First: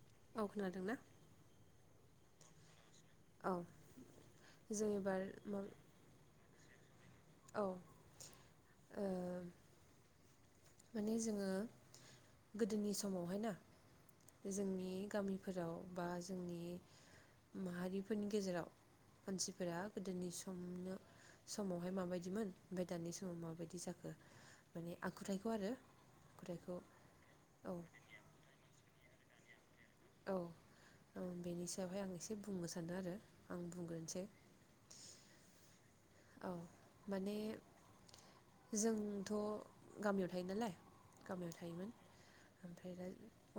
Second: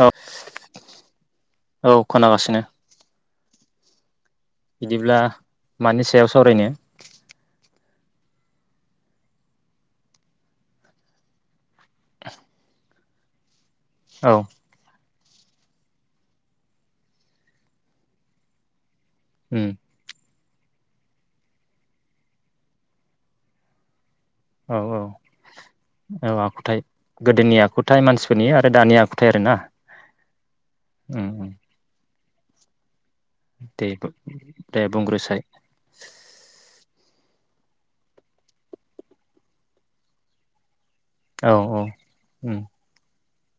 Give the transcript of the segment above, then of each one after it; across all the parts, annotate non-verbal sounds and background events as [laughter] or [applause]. औ औ खोनागासिनो औ बिदिब्ला मानि सायाव सावरायनो? औ ओ माने जोङो गोदोनि स मावहाय ना औ जोंनि गामिफोराव बा जोंनि माहारिफोरनि गेजेराव उम मानसिफोरा गोदोनि स समनो समावहाय माबायदिमोन ओमफाय दानि समाव माबायदि जाखो? औ माने औ आखुथाइ औ आखुथाय गोदोनि आखुथाय मानसिफोरनि आरो दानि आखु थाय ओरोना औ औ बेनि सायावहाय आं एसे एसे बुंनो सानदों आरो दे दे बुंग्रोसाय औ माने जोंथ' गामियाव थायो नालाय गामियाव औ औ थायोमोन उम ओमफ्राय दा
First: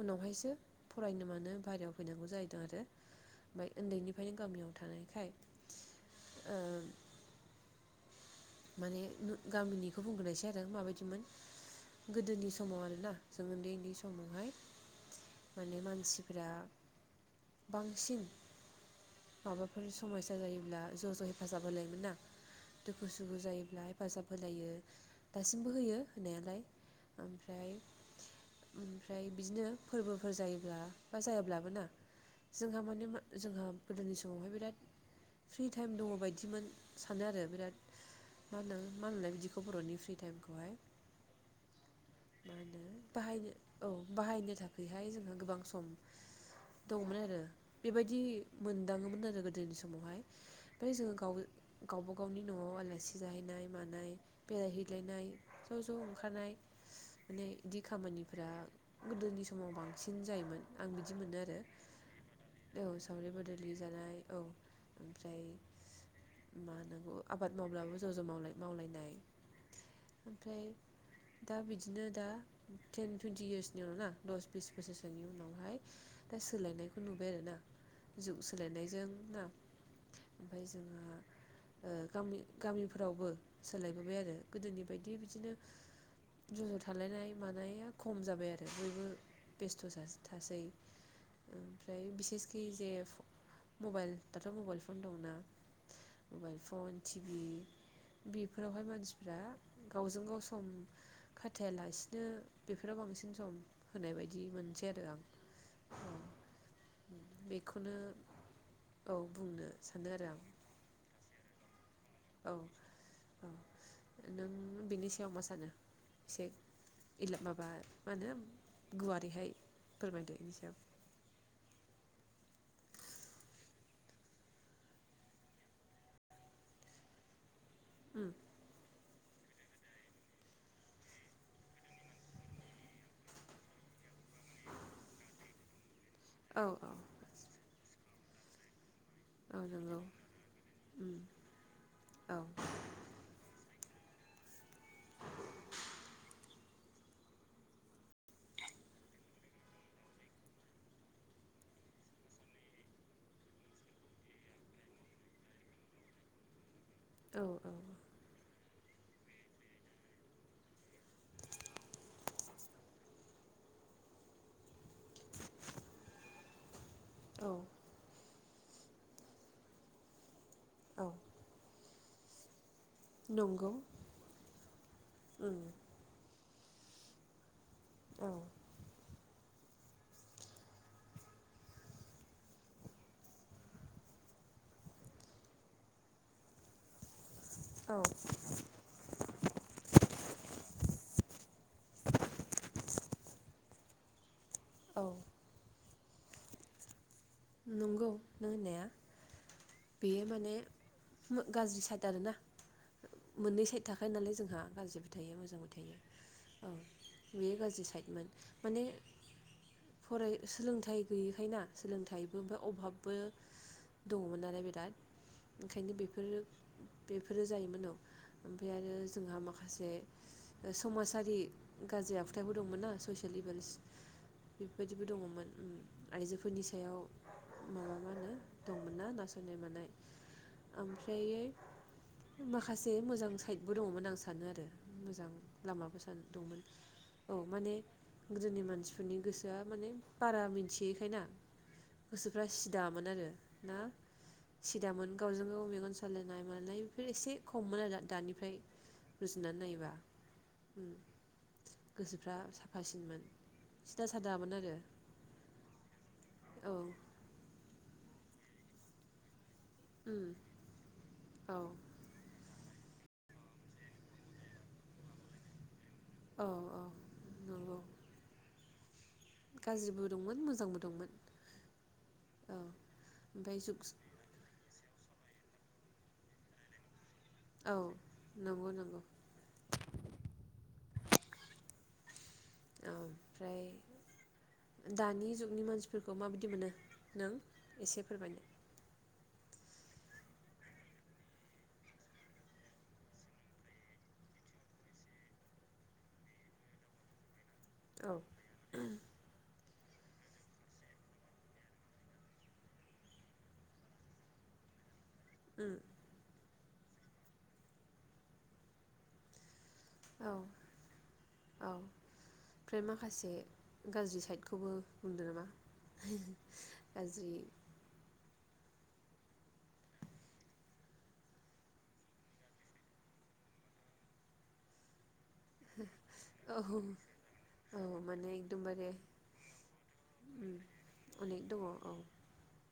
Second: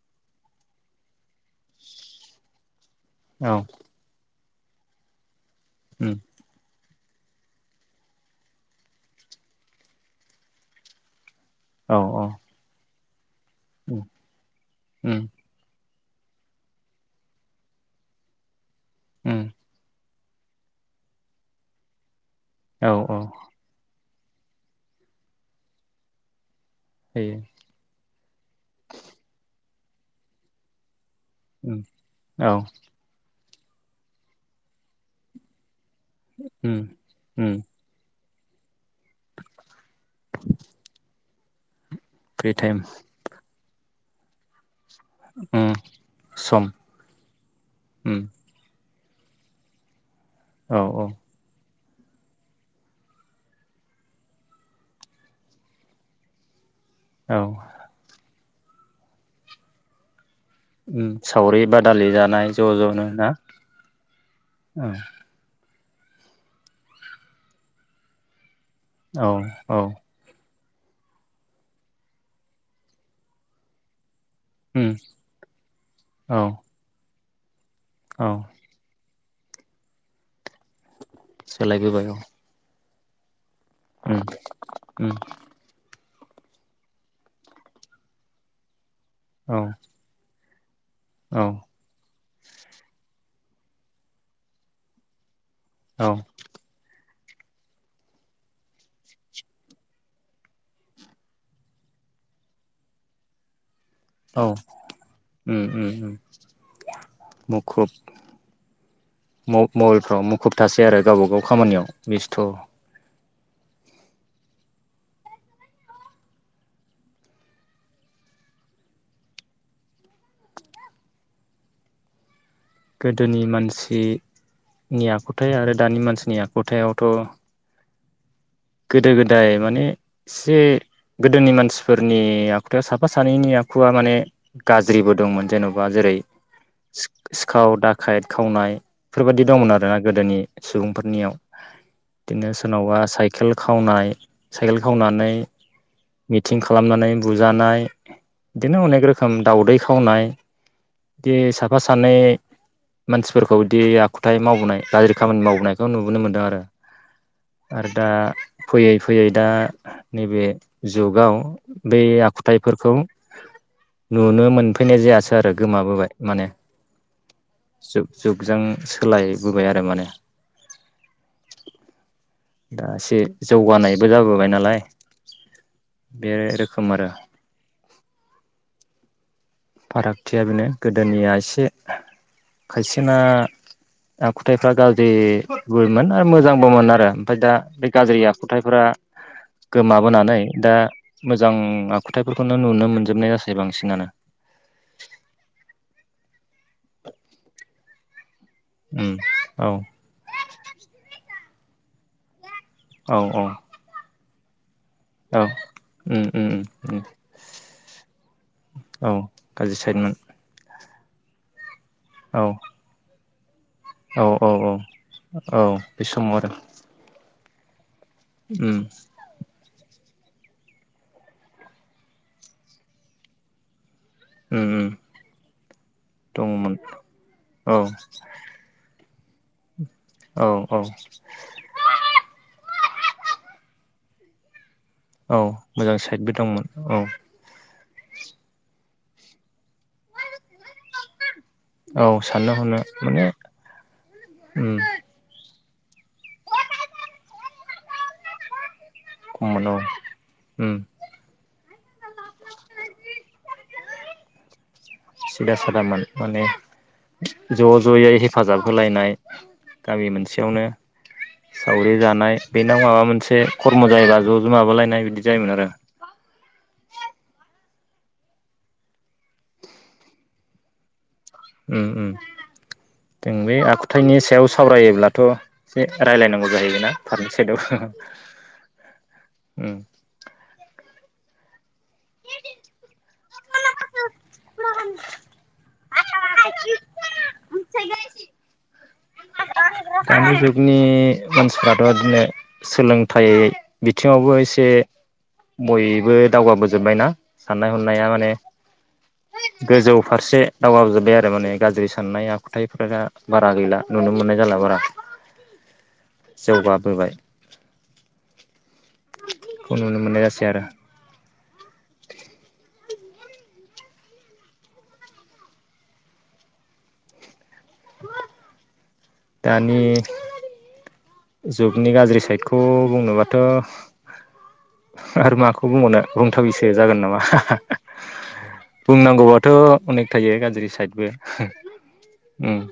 उनावहायसो फरायनो मानो बाहहेरायाव फैनांगौ जाहैदों आरो। औ ओमफ्राय उन्दैनिफ्राय गामियाव थानायखाय उम ओ माने गामिनिखौ बुंग्रोनायसै आरो माबायदिमोन औ औ गोदोनि समाव आरोना जों उन्दै उन्दै उम समावहाय उम माने मा मानसिफ्रा बांसिन उम माबाफोर समयसा जायोब्ला ज' ज' हेफाजाब होलायोमोन ना औ औ खु जायोब्ला हेफाजाब होलायो दासिमबो होयो होनायालाय होयो ओमफ्राय ओमफ्राय बिदिनो फोरबोफोर जायोब्ला बा जायाब्लाबो उम ना औ जोंहा माने मा जोंहा गोदोनि समावहाय बिराद फ्रि टाइम दङ बायदिमोन उम सानो आरो उम बिराद मा होनो मा होनोनलाय बिदिखौ बर'नि फ्रि टाइमखौहाय? फ्रि मा टाइम होनो बाहायनो औ। बाहायनो [unintelligible] बेहाय जोंहा गोबां उम सम सम दङमोन आरो उम बेबायदि मोन दाङोमोन आरो गोदोनि समावहाय। औ ओमफाय औ जोङो गावनो गावबा गावनि न'आव आलासि जाहैनाय मानाय बेरायहैलायनाय ज' ज' ओंखारनाय औ माने इदि खामानिफ्रा गोदोनि समाव बांसिन जायोमोन आं उम बिदि मोनो आरो सावरि बादालि जानाय ज' औ ज'नो ना सावरि बादालि जानाय औ औ ओमफ्राय मा होननांगौ। आबाद मावब्लाबो ज' ज' मावलायो औ औ। फ्राय दा बिदिनो दा टेन टुइन्टि इयार्सनि उनाव ना दस बिस उम बोसोरसोनि उनावहाय दा औ सोलायनायखौ नु बे आरो ना। औ जुग सोलायनायजों ना। ओमफाय जोङो ओ सोलायबोबाय औ गावनि गामि फोरावबो। सोलायबोबाय उम आरो गोदोनि उम बायदि बिदिनो ज' ज' थालायनाय मानाया खम जाबाय आरो बयबो। औ बेसथ' जाजोबबाय औ [unintelligible] ओमफ्राय बिसेस कि जे फ मबाइल दाथ' मबाइल फन दंना? औ। टिभि बेफोरावहाय मानसिफ्रा गावजों गाव सम खाथायालासिनो बेफोराव बांसिन सम औ ओम ओम ओम मुखुब म-मबाइलफ्राव मुखुब थासै आरो गावबागाव खामानियाव। बेस्थ'। औ नों बेनि सायाव मा सानो एसे माबा मा होनो गुवारैहाय फोरमायदो बेनि सायाव। गोदोनि मानसिनि आखुथाय आरो दानि मानसिनि आखुथायावथ'। ओम। गोदो गोदाय माने एसे गोदोनि मानसिफोरनि आखुथाय साफा सानैनि आखुआ माने गाज्रिबो दंमोन जेन'बा जेरै। सि-सिखाव दाख खाइद खावनाय। बेफोरबायदि दंमोन आरोना गोदोनि सुबुंफोरनियाव बिदिनो सोरनावबा साइ। खेल खावनाय साइखेल खावनानै मिथिं खालामनानै बुजानाय बिदिनो अनेक रोखोम दावदै खावनाय बिदि साफा सानै मानसिफोरखौ बिदि आखुथायाइ मावबोनाय गाज्रि खामानि मावबोनायखौ नुबोनो मोन्दों आरो। औ औ ओ। आरो दा फैयै फैयै दा नैबे जुगाव बे आखुथायाइफोरखौ नुनो मोनफैनाय जायासै आरो गोमाबोबाय माने। [inaudible] जुगजों सोलायबोबाय आरो माने। औ दा एसे जौगानायबो जाबोबाय नालाय बे रोख खोमारो। औ फारागथिया बेनो गोदोनिया एसे खायसेना आखुथायाइफ्रा गाज्रिबोमोन आरो मोजांबोमोन आरो ओमफाय दा बे गाज्रि आखुथायफोरा गोमाबोनानै दा मोजां आखुथायफोरखौनो नुनो मोनजोबनाय जासै बांसिनानो। औ नंगौ नों होननाया उम औ बेयो माने गाज्रि साइटारो ना। औ औ मोननै साइद थाखाय नालाय जों गाज्रिबो थायो औ मोजांबो थायो उम उम औ उम बेयो गाज्रि साइडमोन माने औ गाज्रि साइदमोन फराय सोलोंथाइ। गैयिखायना सोलोंथाइ औ ओमफाय अभाबबो औ दङमोन औ नालाय औ बिराद औ ओंखायनो बे समाव बेफोरो आरो बेफ रोजायोमोन औ। ओमफाय उम आरो जोंहा माखासे समाजारि गाज्रि आखुथायफोर दंमोन ना ससियेल इभेलस। उम उम बेबायदिबो दङमोन आइजोफोरनि दङमोन सायाव। औ। सोनाय मोननाय औ औ ओमफ्राय माखासे मोजां साइदबो दङमोन आं सानो आरो मोजां औ मोजां लामाबो सान साइडबो दंमोन औ माने गोदोनि मानसिफोरनि गोसोआ माने बारा मिथियैखायना औ गोसोफ्रा साननो हनो सिदामोन माने आरो ना उम सिदामोन गावजों गाव रालायनाय मालायफोर एसे हममोन आरो दानिफ्राय बुजिना खममोन औ नायोबा उम गोसोफ्रा साफासिनमोन सिदा सादामोन आरो सिदा सादामोन माने ज' ज'यै हेफाजाब होलायनाय गामि मोनसेयावनो सावरि जानाय बे दा माबा मोनसे खर्म' जायोबा ज' ज' माबालायनाय बिदि जायोमोन आरो औ-औ नंगौ गाज्रिबो दंमोन मोजांबो दंमोन ओम-ओम जों बे आखुथाइनि सायाव सा सावरायोब्लाथ' एसे रायज्लायनांगौ जाहैयोना [unintelligible] साइदआव ओम ओमफ्राय दानि जुगनि मानसि फोरखौ माबायदि मोनो नों एसे फोरमायनो दानि जुगनि मानसिफ्राथ' बिदिनो सोलोंथाइ बिथिङावबो एसे बयबो दावगाबोजोबबायना साननाय हनाया माने गोजौ फारसे दावगाजोब्बाय आरो माने गाज्रि साननाय आखुथाइफोरा बारा गैला नुनो मोननाय जाला बारा। ओम जौगाबोबाय [unintelligible] खौ नुनो मोननाय जासै आरो औ ओमफ्राय माखासे गाज्रि साइदखौबो बुंदों नामा गाज्रि [unintelligible] दानि जुगनि गाज्रि साइडखौ बुंनोबाथ' आरो माखौ बुंबावनो बुंथावैसो जागोन नामा बुंनांगौबाथ' अनेक थायो गाज्रि साइदबो ओम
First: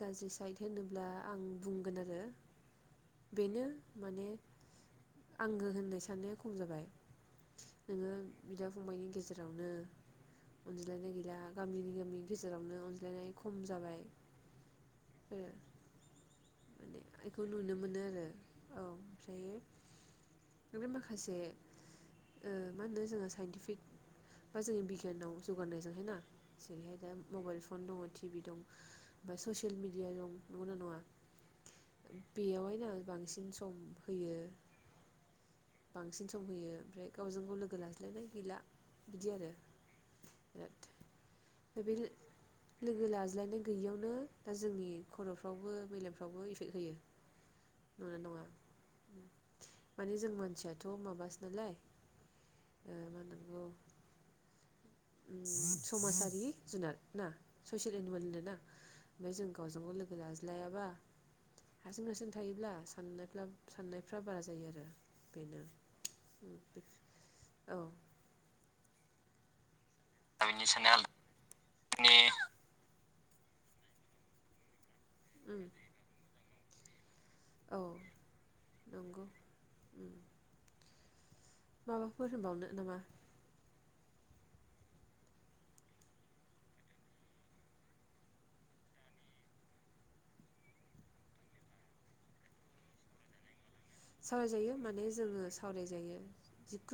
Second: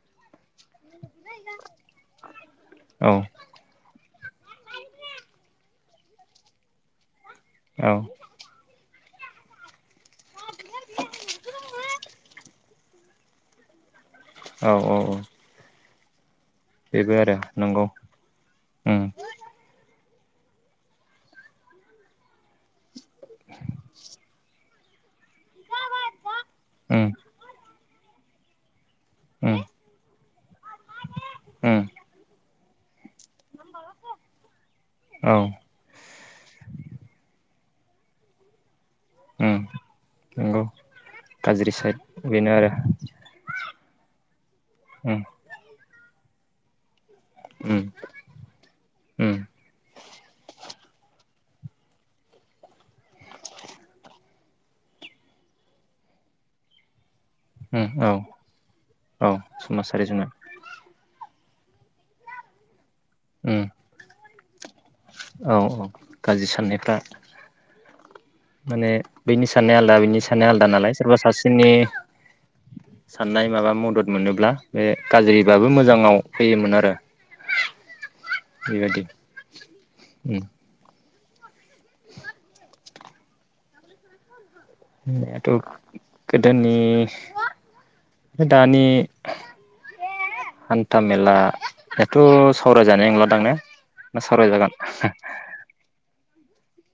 गाज्रि साइद होनोब्ला आं बुंगोन आरो औ बेनो माने आंगो होननाय साननाया खम जाबाय औ नोङो बिदा फंबायनि गेजेरावनो अनज्लायनाय गैला गामिनि गामिनि गेजेरावनो अनज्लायनाय खम जाबाय औ औ औ माने बेबो आरो आइखौ नुनो नंगौ मोनो आरो औ उम ओमफ्रायो बेबो माखासे ओ मा होनो जोङो साइनटिफिक बा जोंनि बिगो गियान दं जौगानायनायजोंहाय ना जेरैहाय उम दा मबाइल फन दङ टि भि दं। ओमफाय उम ससियेल मिडिया याव नुगोना नुवा? उम [unintelligible] बेयावहायना बांसिन सम होयो। औ बांसिन सम होयो ओमफ्राय गावजों गाव लो लाज्लायनाय गैला। बिदि आरो उम बिराद नंगौ गाज्रि बेबाय साइड बेनो आरो लोगो लाज्लायनाय गैयियावनो दा जोंनि उम खर'फ्रावबो मेले मावबो इफेक्ट होयो। उम नुनाय नङा उम माने जों मानसिया थ' माबासो नालाय ओम समाजारि जुनार। ना उम ससियेल औ एनिमोल होनदों ना औ ओमफाय जों गावजों गाव समाजारि लोगो जुनार लाज्लायाबा हारसिं हारसिं थायोब्ला साननायफ्रा उम साननायफ्रा बारा जायो आरो औ औ गाज्रि साननायफ्रा माने बैनि साननाया आल दा बिनि साननाया आलदा नालाय सोरबा सासेनि आलदानि साननाय माबा मदद मोनोब्ला बे गाज्रिबाबो मोजाङाव फैयोमोन आरो औ बेबायदि नंगौ उम माबाफोर होनबावनो नामा? होननायाथ' गोदोनि दानि हान्था मेला याथ' सावरायजानाय नंलादां ने? ना सावरायजागोन सावरायजायो माने जोङो सावरायजायो।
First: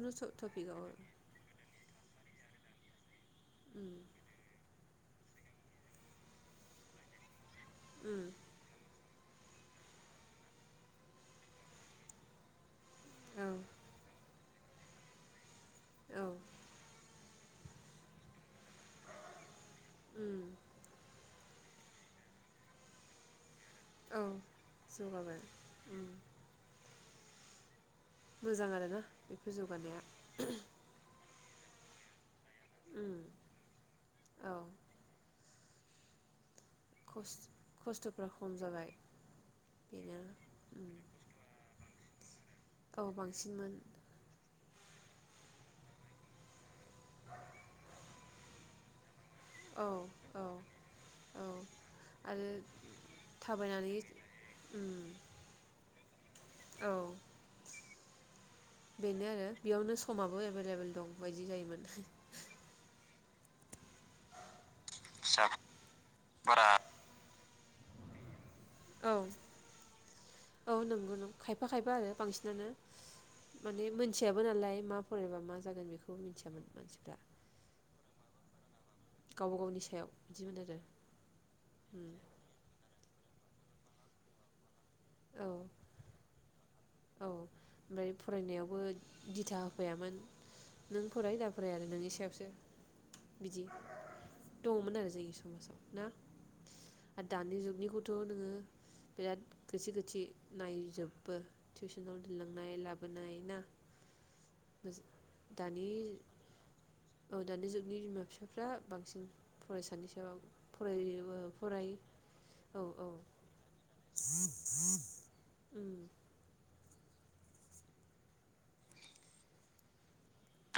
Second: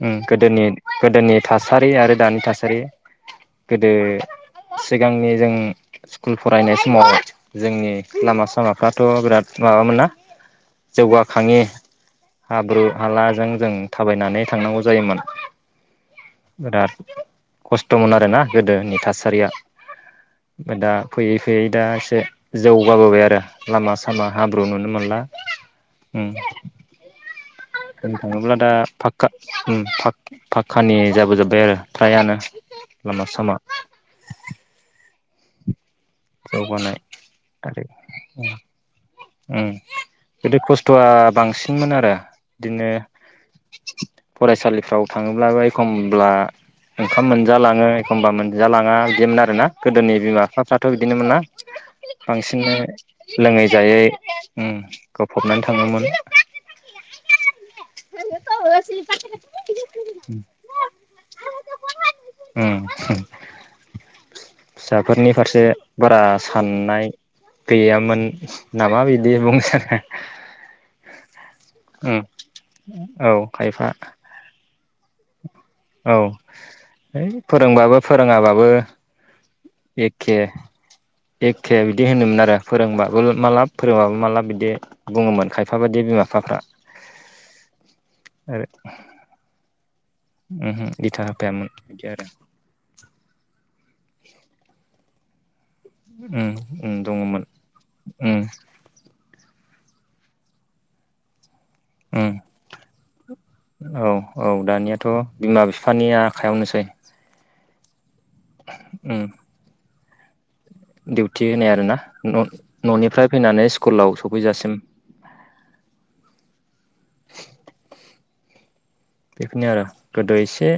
उम गोदोनि गोदोनि था सारि आरो दानि थासारि गोदो सिगांनि जों स्कुल फरायनाय समाव जोंनि लामा सामाफ्रा थ' बिराद माबामोन ना जौगाखाङि हाब्रु हालाजों जों थाबायनानै थांनांगौ जायोमोन। [unintelligible] खस्थ'मोन आरोना गोदोनि थासारिया। ओमफाय दा फैयै यै दासो जौगाबोबाय आरो। लामा सामा हाब्रु नुनो मोनला उम। बुंनो थाङोब्ला दा फाखका उम फाख फाखकानि जाबो जोब बाय आरो फ्रायानो। लामा सामा जौगानाय आरो उम उम गोदो खस्थ'आ बांसिनमोन आरो। दिनो फरायसालि फ्राव थाङोब्लाबो एखमब्ला ओंखाम मोनजालाङो एखमब्ला मोनजालाङा - दिमोन आरो ना गोदोनि बिमा बिफा बिदिनो मोन ना बांसिनै लोङै जायै उम गफबनानै थाङोमोन उम। [inaudible] फिसाफोरनि फारसे फिसाफोरा बारा साननाय गैयामोन। नामा औ बिदि बुंनो सानो औ नंगौ खायफा खायफा आरो उम बांसिनानो औ माने खायफा मोनथियाबो नालाय मा [unintelligible] औ होइ फोरोंबाबो फोरोङाबाबो एखे एखे बिदि होनोमोन आरो फोरोंबा [unintelligible] बिदि औ बुङोमोन खायफा बायदि बिमा बिफाफ्रा औ ओमबाय आरो फरायनायावबो दिथा फायामोन उमहो नों दिथा फराय दा होफायामोन फराय आरो बिदि नोंनि सायावसो बिदि दङमोन आरो जों समाजआव ना उम उम आरो दङमोन दानि जुगनिखौथ' उम नोङो बिराद गोथि गोथि नायजोबो। टिउसनाव उम दोनलांनाय लाबोनाय ना औ औ दानियाथ' बिमा दानि बिफानि आखायावनोसै औ दानि जुग [inaudible] फिसाफ्रा बांसिन फरायसानि [inaudible] दिउटि होनाय आरो ना न'निफ्राय फैनानै स्कुलाव सफैजासिम [inaudible] बेखियानो गोदो एसे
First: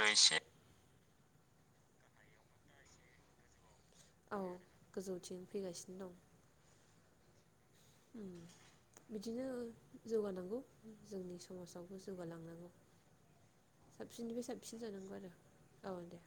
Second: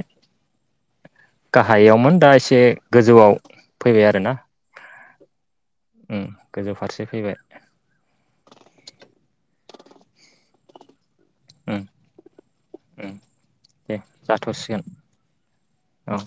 गाहायावमोन दा एसे गोजौआव फैबाय आरोना औ गोजौथिं फैगासिनो दं। से फैबाय जौगानांगौ जोंनि उम समाजावबो जौगालांनांगौ उम दे साबसिननिफ्राय जाथ'सिगोन साबसिन जानांगौ आरो औ दे।